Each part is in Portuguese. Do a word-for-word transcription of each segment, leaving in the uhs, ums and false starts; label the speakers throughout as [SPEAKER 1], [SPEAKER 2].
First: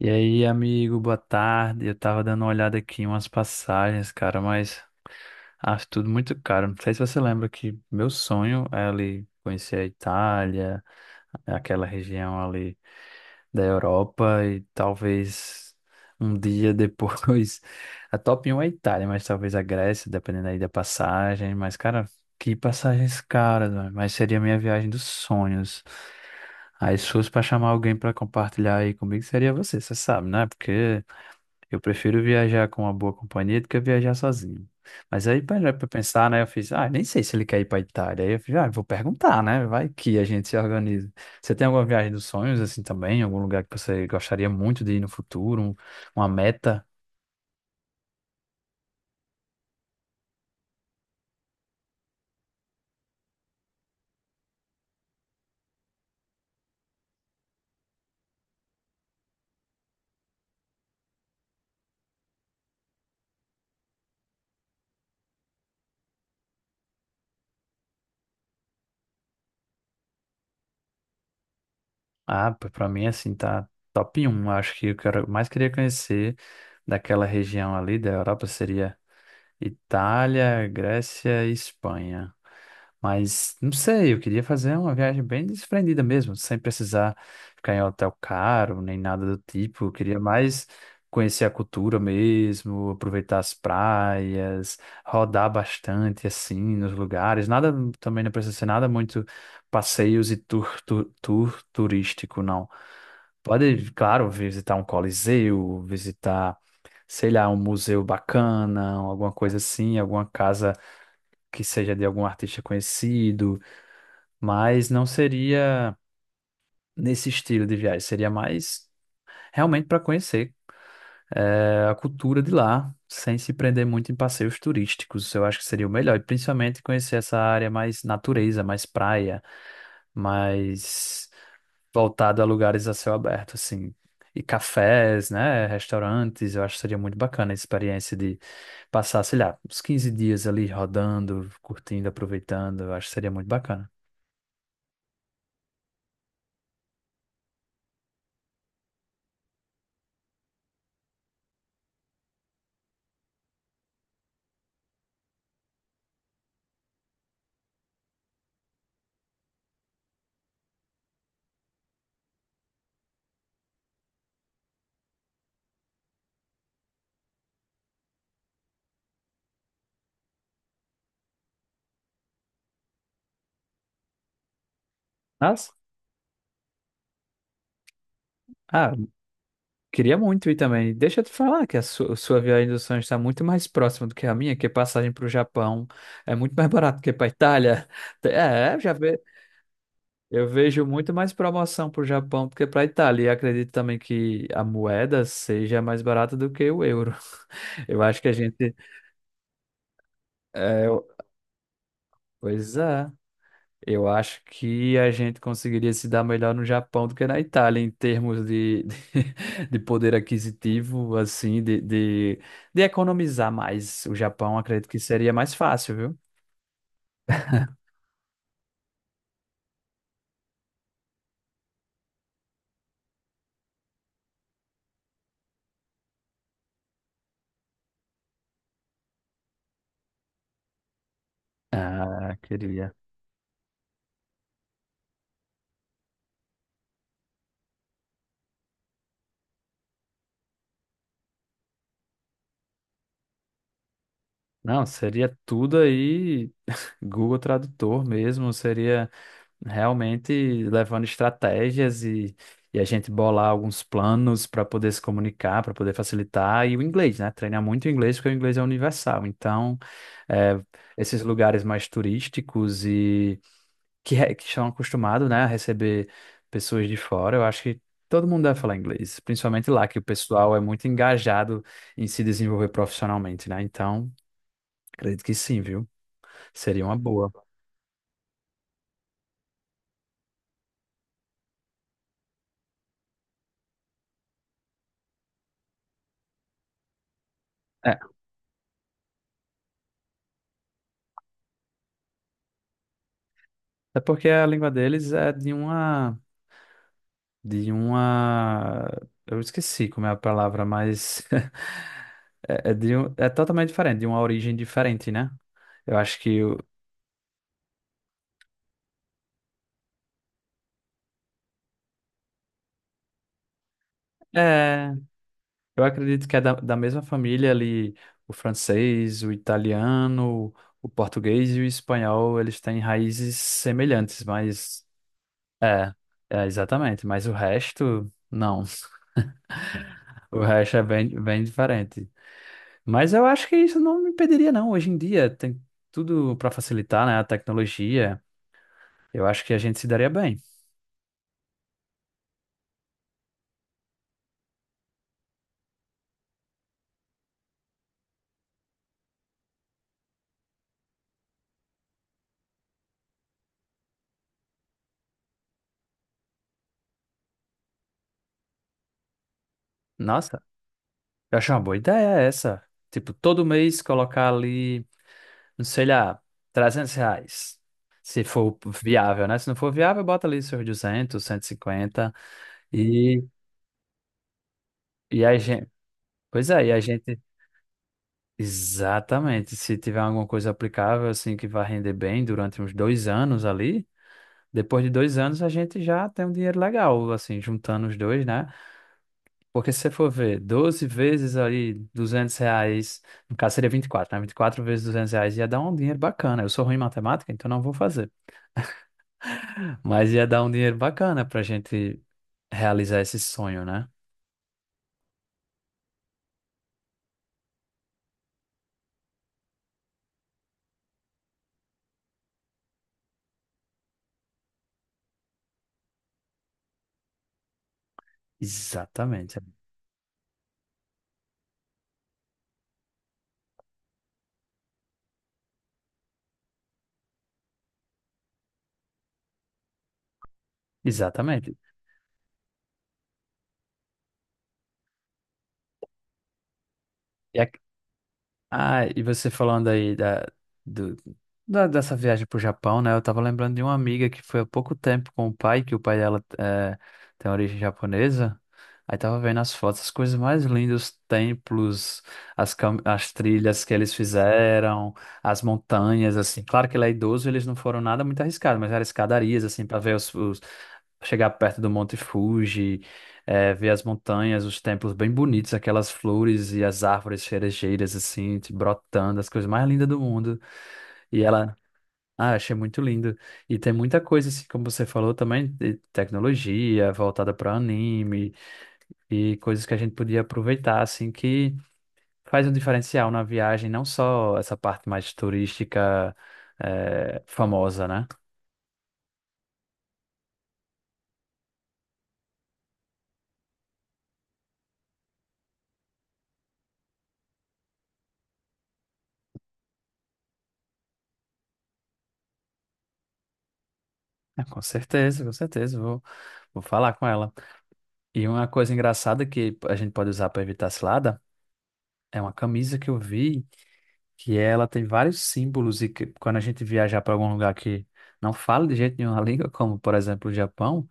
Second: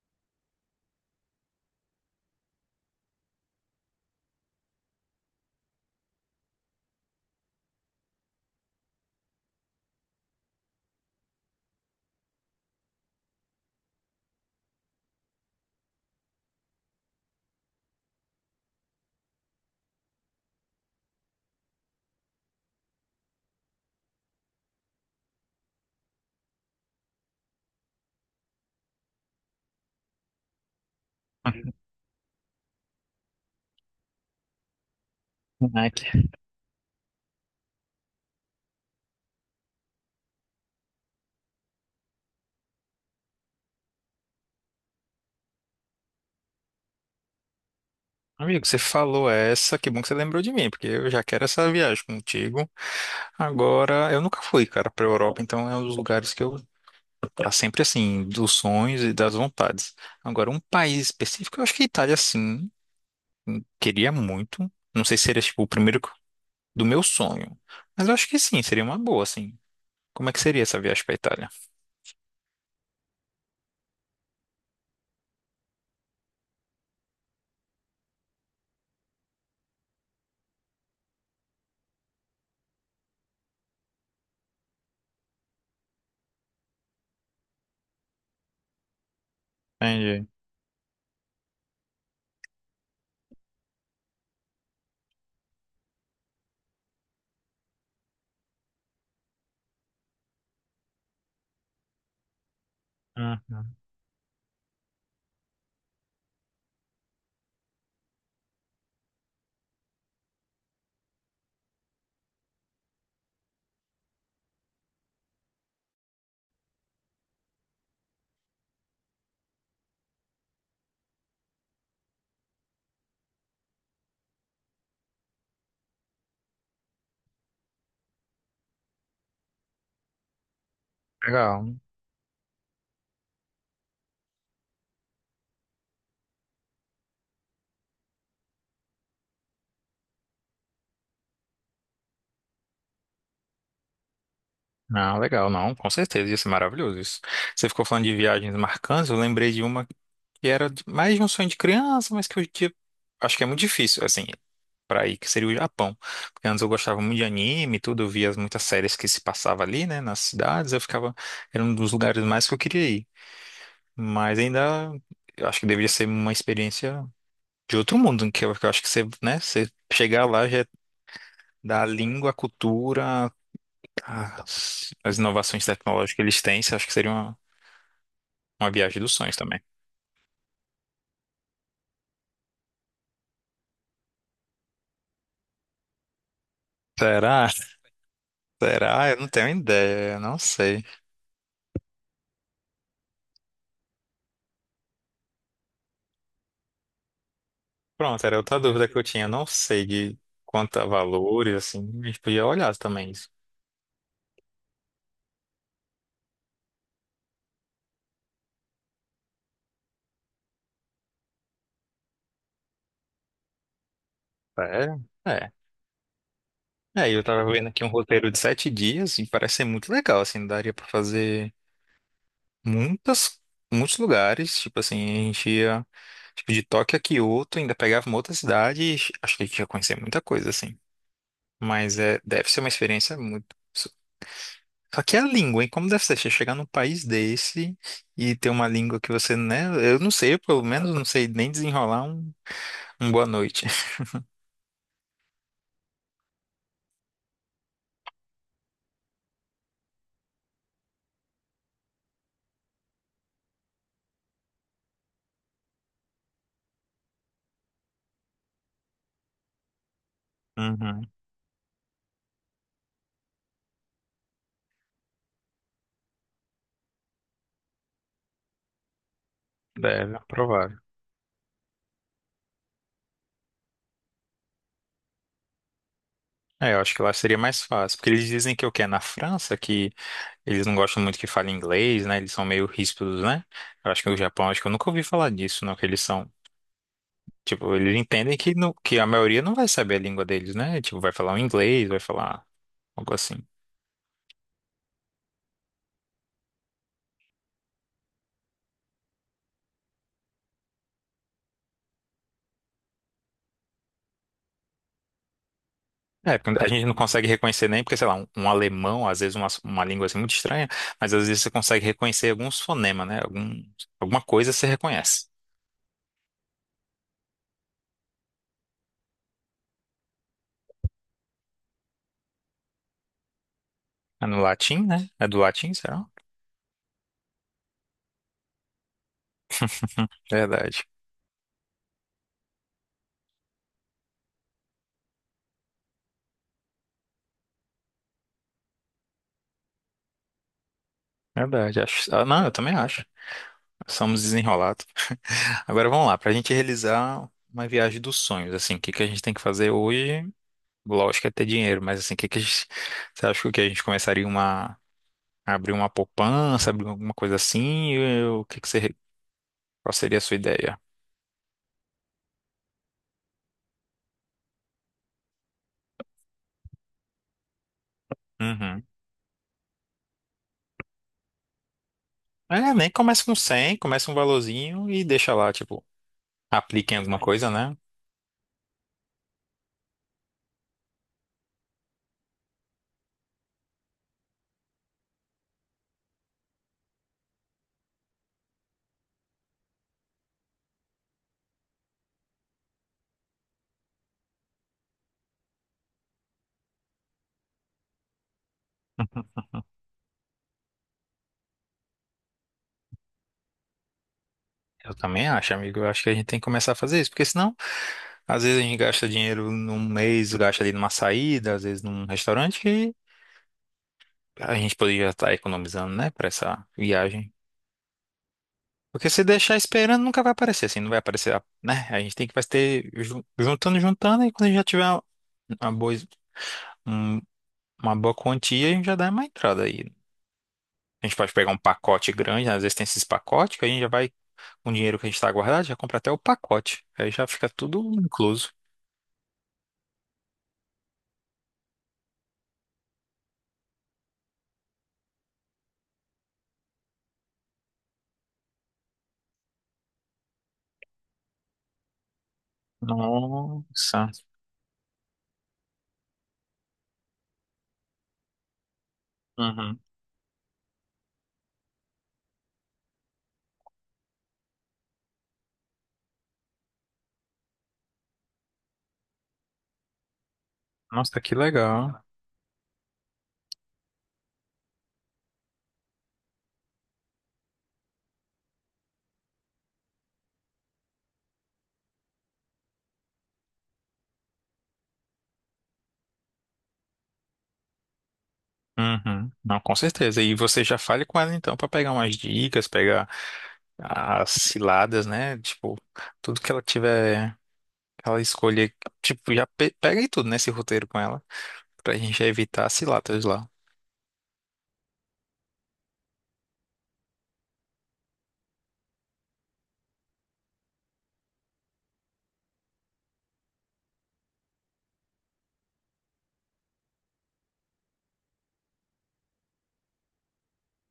[SPEAKER 1] E aí, amigo, boa tarde. Eu tava dando uma olhada aqui em umas passagens, cara, mas acho tudo muito caro. Não sei se você lembra que meu sonho é ali conhecer a Itália, aquela região ali da Europa e talvez um dia depois. A top um é a Itália, mas talvez a Grécia, dependendo aí da passagem. Mas, cara, que passagens caras, mano. Mas seria a minha viagem dos sonhos. Aí, se fosse pra chamar alguém pra compartilhar aí comigo, seria você, você sabe, né? Porque eu prefiro viajar com uma boa companhia do que viajar sozinho. Mas aí para
[SPEAKER 2] Caraca.
[SPEAKER 1] pensar, né? Eu fiz: ah, nem sei se ele quer ir para Itália. Aí eu fiz: ah, vou perguntar, né? Vai que a gente se organiza. Você tem alguma viagem dos sonhos assim também? Algum lugar que você gostaria muito de ir no futuro? Um- uma meta?
[SPEAKER 2] Amigo, você falou essa, que bom que você lembrou de mim, porque eu já quero essa viagem contigo. Agora, eu nunca fui, cara, pra Europa, então é um dos lugares que eu tá sempre assim, dos sonhos e das vontades. Agora, um país específico, eu acho que a Itália, sim, queria muito. Não sei se seria, tipo, o primeiro do meu sonho, mas eu acho que sim, seria uma boa, assim. Como é que seria essa viagem pra Itália?
[SPEAKER 1] Ah, para mim assim tá top um. Acho que o que eu mais queria conhecer daquela região ali da Europa seria Itália, Grécia e Espanha. Mas não sei, eu queria fazer uma viagem bem desprendida mesmo, sem precisar ficar em hotel caro, nem nada do tipo. Eu queria
[SPEAKER 2] Entendi.
[SPEAKER 1] mais conhecer a cultura mesmo, aproveitar as praias, rodar bastante assim nos lugares. Nada, também não precisa ser nada muito passeios e tour, tour, tour turístico, não.
[SPEAKER 2] Uhum.
[SPEAKER 1] Pode, claro, visitar um coliseu, visitar sei lá, um museu bacana, alguma coisa assim, alguma casa que seja de algum artista conhecido, mas não seria nesse estilo de viagem, seria mais realmente para conhecer eh, a cultura de lá, sem se prender muito em passeios turísticos, eu acho que seria o melhor, e principalmente conhecer essa área mais natureza, mais praia, mais
[SPEAKER 2] Legal.
[SPEAKER 1] voltada a lugares a céu aberto, assim. E cafés, né? Restaurantes, eu acho que seria muito bacana a experiência. Passar, sei lá, uns quinze dias ali rodando, curtindo, aproveitando, eu acho que seria muito bacana.
[SPEAKER 2] Não, legal, não, com certeza, ia ser maravilhoso isso. Você ficou falando de viagens marcantes, eu lembrei de uma. Que era de- mais de um sonho de criança, mas que hoje em dia acho que é muito difícil, assim, pra ir, que seria o Japão. Porque antes eu gostava muito de anime e tudo, eu via as muitas séries que se passava ali, né, nas cidades, eu ficava, era um dos lugares mais que eu queria ir. Mas ainda, eu acho que deveria ser uma experiência de outro mundo, que eu, que eu acho que você, né, você chegar lá já é da língua, a cultura, as, as inovações
[SPEAKER 1] Mas,
[SPEAKER 2] tecnológicas que eles têm, eu acho que seria uma, uma
[SPEAKER 1] ah,
[SPEAKER 2] viagem dos sonhos também.
[SPEAKER 1] queria muito ir também. Deixa eu te falar que a su- sua viagem dos sonhos está muito mais próxima do que a minha, que passagem para o Japão é muito mais barato que para a
[SPEAKER 2] Será?
[SPEAKER 1] Itália. É, eu já
[SPEAKER 2] Será? Eu
[SPEAKER 1] ve...
[SPEAKER 2] não tenho ideia, eu não
[SPEAKER 1] eu vejo
[SPEAKER 2] sei.
[SPEAKER 1] muito mais promoção para o Japão do que para a Itália. E acredito também que a moeda seja mais barata do que o euro. Eu acho
[SPEAKER 2] Pronto,
[SPEAKER 1] que a
[SPEAKER 2] era outra
[SPEAKER 1] gente...
[SPEAKER 2] dúvida que eu tinha. Eu não sei de quanto
[SPEAKER 1] É,
[SPEAKER 2] a
[SPEAKER 1] eu-
[SPEAKER 2] valores, assim, a gente podia olhar
[SPEAKER 1] pois é.
[SPEAKER 2] também isso.
[SPEAKER 1] Eu acho que a gente conseguiria se dar melhor no Japão do que na Itália, em termos de, de, poder aquisitivo, assim, de, de, de economizar mais. O Japão, acredito
[SPEAKER 2] É,
[SPEAKER 1] que seria
[SPEAKER 2] é.
[SPEAKER 1] mais fácil, viu?
[SPEAKER 2] É, eu tava vendo aqui um roteiro de sete dias e parece ser muito legal, assim, daria pra fazer muitas, muitos lugares, tipo assim, a gente ia, tipo, de Tóquio a Kyoto, ainda pegava uma outra cidade e acho que a gente ia conhecer muita coisa, assim. Mas é,
[SPEAKER 1] Ah,
[SPEAKER 2] deve ser uma
[SPEAKER 1] queria.
[SPEAKER 2] experiência muito... Só que é a língua, hein? Como deve ser? Você chegar num país desse e ter uma língua que você, né? Eu não sei, pelo menos não sei nem desenrolar um boa noite.
[SPEAKER 1] Não, seria tudo aí, Google Tradutor mesmo, seria realmente levando estratégias e, e a gente bolar alguns planos para poder se comunicar, para poder facilitar, e o inglês, né? Treinar muito o inglês, porque o inglês é universal. Então, é,
[SPEAKER 2] Uhum,
[SPEAKER 1] esses lugares mais turísticos e que, re- que estão acostumados, né, a receber pessoas de fora, eu acho que todo mundo deve falar inglês, principalmente lá, que o
[SPEAKER 2] deve, é
[SPEAKER 1] pessoal é
[SPEAKER 2] provável.
[SPEAKER 1] muito engajado em se desenvolver profissionalmente, né? Então, acredito que sim, viu?
[SPEAKER 2] É, eu
[SPEAKER 1] Seria
[SPEAKER 2] acho
[SPEAKER 1] uma
[SPEAKER 2] que lá
[SPEAKER 1] boa.
[SPEAKER 2] seria mais fácil, porque eles dizem que o que é na França, que eles não gostam muito que fale inglês, né? Eles são meio ríspidos, né? Eu acho que o Japão, acho que eu nunca ouvi falar disso, não, que eles são, tipo, eles
[SPEAKER 1] É,
[SPEAKER 2] entendem que, não, que a maioria não vai saber a língua deles, né? Tipo, vai falar um inglês, vai falar algo assim.
[SPEAKER 1] até porque a língua deles é de uma de uma... Eu esqueci como é a palavra, mas é, é de um- é totalmente diferente, de uma origem diferente, né? Eu acho
[SPEAKER 2] É,
[SPEAKER 1] que o-
[SPEAKER 2] porque a gente não consegue reconhecer nem, porque, sei lá, um, um alemão, às vezes uma, uma língua assim muito estranha, mas às vezes você consegue reconhecer alguns fonemas, né? Algum, alguma coisa você
[SPEAKER 1] É,
[SPEAKER 2] reconhece.
[SPEAKER 1] eu acredito que é da, da mesma família ali, o francês, o italiano, o português e o espanhol, eles têm raízes semelhantes,
[SPEAKER 2] É no
[SPEAKER 1] mas
[SPEAKER 2] latim, né? É do latim,
[SPEAKER 1] é,
[SPEAKER 2] será?
[SPEAKER 1] é exatamente, mas o resto não.
[SPEAKER 2] Hum,
[SPEAKER 1] O resto é
[SPEAKER 2] Verdade,
[SPEAKER 1] bem, bem diferente. Mas eu acho que isso não me impediria, não. Hoje em dia tem tudo para facilitar, né? A tecnologia. Eu acho que a gente se daria bem.
[SPEAKER 2] verdade. Acho... ah, não, eu também acho. Somos desenrolados. Agora vamos lá, para a gente realizar uma viagem dos sonhos, assim, o que que a gente tem que fazer hoje? Lógico é ter dinheiro, mas assim, o que que a gente... Você acha que a gente começaria uma... a abrir uma poupança, abrir alguma coisa assim? Eu- O que que você... Qual seria a sua
[SPEAKER 1] Nossa,
[SPEAKER 2] ideia?
[SPEAKER 1] eu acho uma boa ideia essa. Tipo, todo mês colocar ali, não sei lá, trezentos reais. Se for
[SPEAKER 2] Uhum.
[SPEAKER 1] viável, né? Se não for viável, bota ali seus duzentos, cento e cinquenta.
[SPEAKER 2] É, nem
[SPEAKER 1] E,
[SPEAKER 2] começa
[SPEAKER 1] cinquenta.
[SPEAKER 2] com cem, começa um valorzinho e
[SPEAKER 1] e e
[SPEAKER 2] deixa
[SPEAKER 1] a
[SPEAKER 2] lá,
[SPEAKER 1] gente...
[SPEAKER 2] tipo,
[SPEAKER 1] Pois é, e a
[SPEAKER 2] aplica em
[SPEAKER 1] gente...
[SPEAKER 2] alguma coisa, né?
[SPEAKER 1] Exatamente. Se tiver alguma coisa aplicável, assim, que vai render bem durante uns dois anos ali, depois de dois anos a gente já tem um dinheiro legal, assim, juntando os dois, né? Porque se você for ver doze vezes ali duzentos reais, no caso seria vinte e quatro, né? Vinte e quatro vezes duzentos reais ia dar um dinheiro bacana. Eu sou ruim em matemática, então não vou fazer. Mas ia dar um dinheiro bacana pra gente realizar esse sonho, né?
[SPEAKER 2] Eu também acho, amigo. Eu acho que a gente tem que começar a fazer isso, porque senão, às vezes a gente gasta dinheiro num mês, gasta ali numa saída, às vezes num restaurante, que a gente poderia estar economizando, né, para essa viagem. Porque se
[SPEAKER 1] Exatamente.
[SPEAKER 2] deixar esperando, nunca vai aparecer, assim, não vai aparecer, a- né? A gente tem que vai ter ju- juntando, juntando, e quando a gente já tiver uma uma boa, um- uma boa quantia, a gente já dá uma entrada aí. A gente pode pegar
[SPEAKER 1] Exatamente.
[SPEAKER 2] um pacote grande, né? Às vezes tem esses pacotes que a gente já vai, com o dinheiro que a gente está guardado, já compra até o pacote. Aí já fica tudo incluso.
[SPEAKER 1] Ah, e você falando aí da, do, da- dessa viagem pro Japão, né? Eu tava lembrando de uma amiga que foi há pouco tempo com o pai, que o pai dela eh, tem origem japonesa. Aí tava vendo as fotos, as coisas mais lindas, os templos, as, cam- as trilhas que eles
[SPEAKER 2] Nossa.
[SPEAKER 1] fizeram, as montanhas, assim. Claro que ele é idoso, eles não foram nada muito arriscado, mas eram escadarias, assim, para
[SPEAKER 2] Uhum.
[SPEAKER 1] ver os, os- chegar perto do Monte Fuji. É, ver as montanhas, os templos bem bonitos, aquelas flores e as árvores cerejeiras, assim, te brotando, as coisas mais lindas do mundo.
[SPEAKER 2] Nossa,
[SPEAKER 1] E
[SPEAKER 2] que
[SPEAKER 1] ela...
[SPEAKER 2] legal.
[SPEAKER 1] ah, achei muito lindo. E tem muita coisa, assim, como você falou também, de tecnologia voltada para anime e coisas que a gente podia aproveitar, assim, que faz um diferencial na viagem, não só essa parte mais turística, é, famosa, né?
[SPEAKER 2] Uhum. Não, com certeza. E você já fale com ela então para pegar umas dicas, pegar as ciladas, né? Tipo, tudo que ela tiver, que ela escolher, tipo, já pe pega aí tudo nesse roteiro com ela, pra gente evitar as ciladas lá.
[SPEAKER 1] É, com certeza, com certeza, vou, vou falar com ela. E uma coisa engraçada que a gente pode usar para evitar cilada é uma camisa que eu vi, que ela tem vários símbolos e que, quando a gente viajar para algum lugar que não fala de jeito nenhum a língua, como por exemplo o Japão,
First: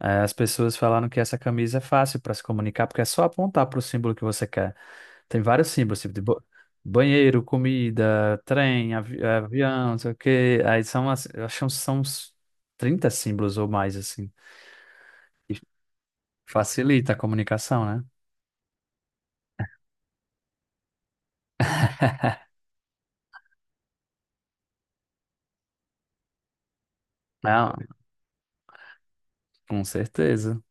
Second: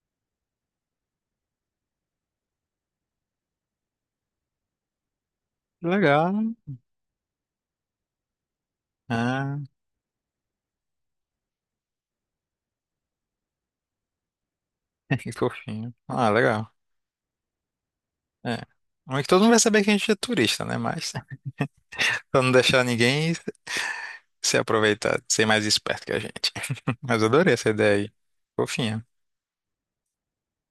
[SPEAKER 1] eh, as pessoas falaram que essa camisa é fácil para se comunicar porque é só apontar para o símbolo que você quer. Tem vários símbolos, tipo de ba-
[SPEAKER 2] Legal.
[SPEAKER 1] banheiro, comida, trem, avi- eh,
[SPEAKER 2] Ah,
[SPEAKER 1] avião, não sei o quê. Aí são, as- eu acho que são uns trinta símbolos ou mais, assim.
[SPEAKER 2] que fofinho. Ah, legal.
[SPEAKER 1] Facilita a comunicação, né?
[SPEAKER 2] É. Mas que todo mundo vai saber que a gente é turista, né? Mas pra não deixar ninguém se aproveitar, ser mais esperto que a gente. Mas eu adorei essa
[SPEAKER 1] Ah,
[SPEAKER 2] ideia aí. Fofinha.
[SPEAKER 1] com certeza.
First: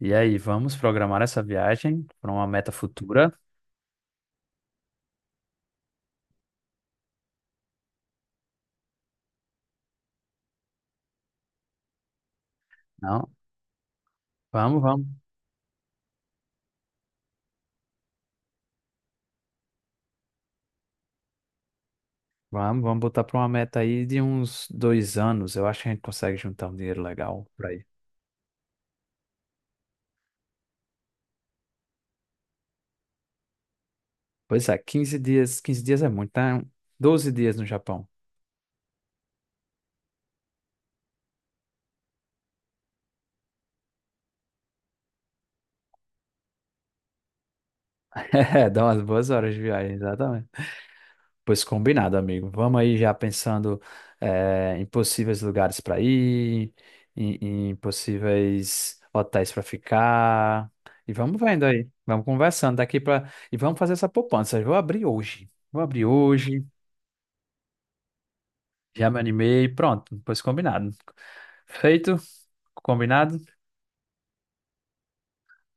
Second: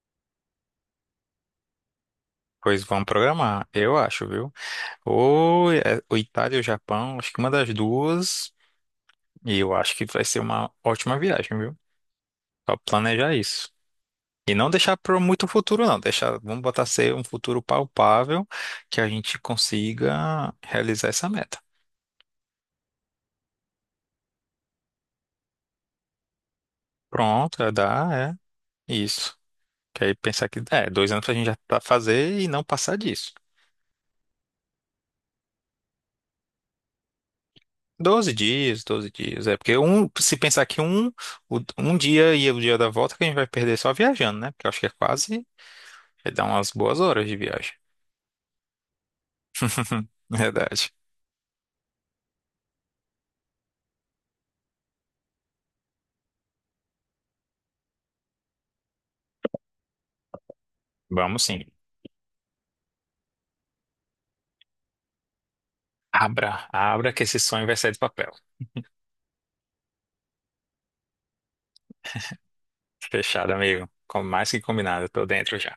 [SPEAKER 1] E aí, vamos programar essa viagem para uma meta
[SPEAKER 2] Pois vamos
[SPEAKER 1] futura?
[SPEAKER 2] programar, eu acho, viu? Ou é, ou Itália ou Japão, acho que uma das duas. E eu acho que vai ser uma ótima viagem, viu? Só
[SPEAKER 1] Não,
[SPEAKER 2] planejar isso. E não
[SPEAKER 1] vamos,
[SPEAKER 2] deixar
[SPEAKER 1] vamos,
[SPEAKER 2] para muito futuro, não. Deixar, vamos botar ser um futuro palpável que a gente consiga realizar essa meta.
[SPEAKER 1] vamos, vamos botar para uma meta aí de uns dois anos. Eu acho que a gente consegue juntar um dinheiro legal
[SPEAKER 2] Pronto,
[SPEAKER 1] para
[SPEAKER 2] é,
[SPEAKER 1] ir.
[SPEAKER 2] dá, é isso. Que aí pensar que é, dois anos pra gente já tá fazer e não passar disso.
[SPEAKER 1] Pois é. Quinze dias, quinze dias é muito, né? Doze dias no Japão.
[SPEAKER 2] Doze dias, doze dias. É porque um, se pensar que um, o- um dia e o dia da volta que a gente vai perder só viajando, né? Porque eu acho que é quase, vai dar umas boas horas de viagem.
[SPEAKER 1] É, dá umas boas horas de viagem, exatamente.
[SPEAKER 2] Verdade.
[SPEAKER 1] Pois combinado, amigo. Vamos aí já pensando eh, em possíveis lugares para ir, em, em possíveis hotéis para ficar. E vamos
[SPEAKER 2] Vamos
[SPEAKER 1] vendo
[SPEAKER 2] sim.
[SPEAKER 1] aí. Vamos conversando daqui para... E vamos fazer essa poupança. Eu vou abrir hoje. Vou abrir hoje.
[SPEAKER 2] Abra, abra que esse sonho vai sair do papel.
[SPEAKER 1] Já me animei. Pronto. Pois combinado. Feito? Combinado?
[SPEAKER 2] Fechado, amigo. Com mais que combinado, eu tô dentro já.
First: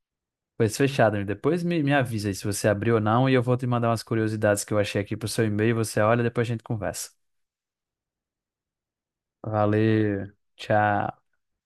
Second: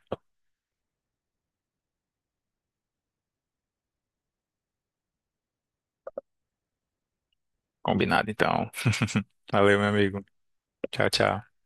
[SPEAKER 1] Pois fechado, amigo. Depois me, me avisa aí se você abriu ou não. E eu vou te mandar umas curiosidades que eu achei aqui pro seu e-mail. Você olha, depois a gente conversa.
[SPEAKER 2] Combinado, então. Valeu, meu amigo.
[SPEAKER 1] Valeu.
[SPEAKER 2] Tchau,
[SPEAKER 1] Tchau.
[SPEAKER 2] tchau.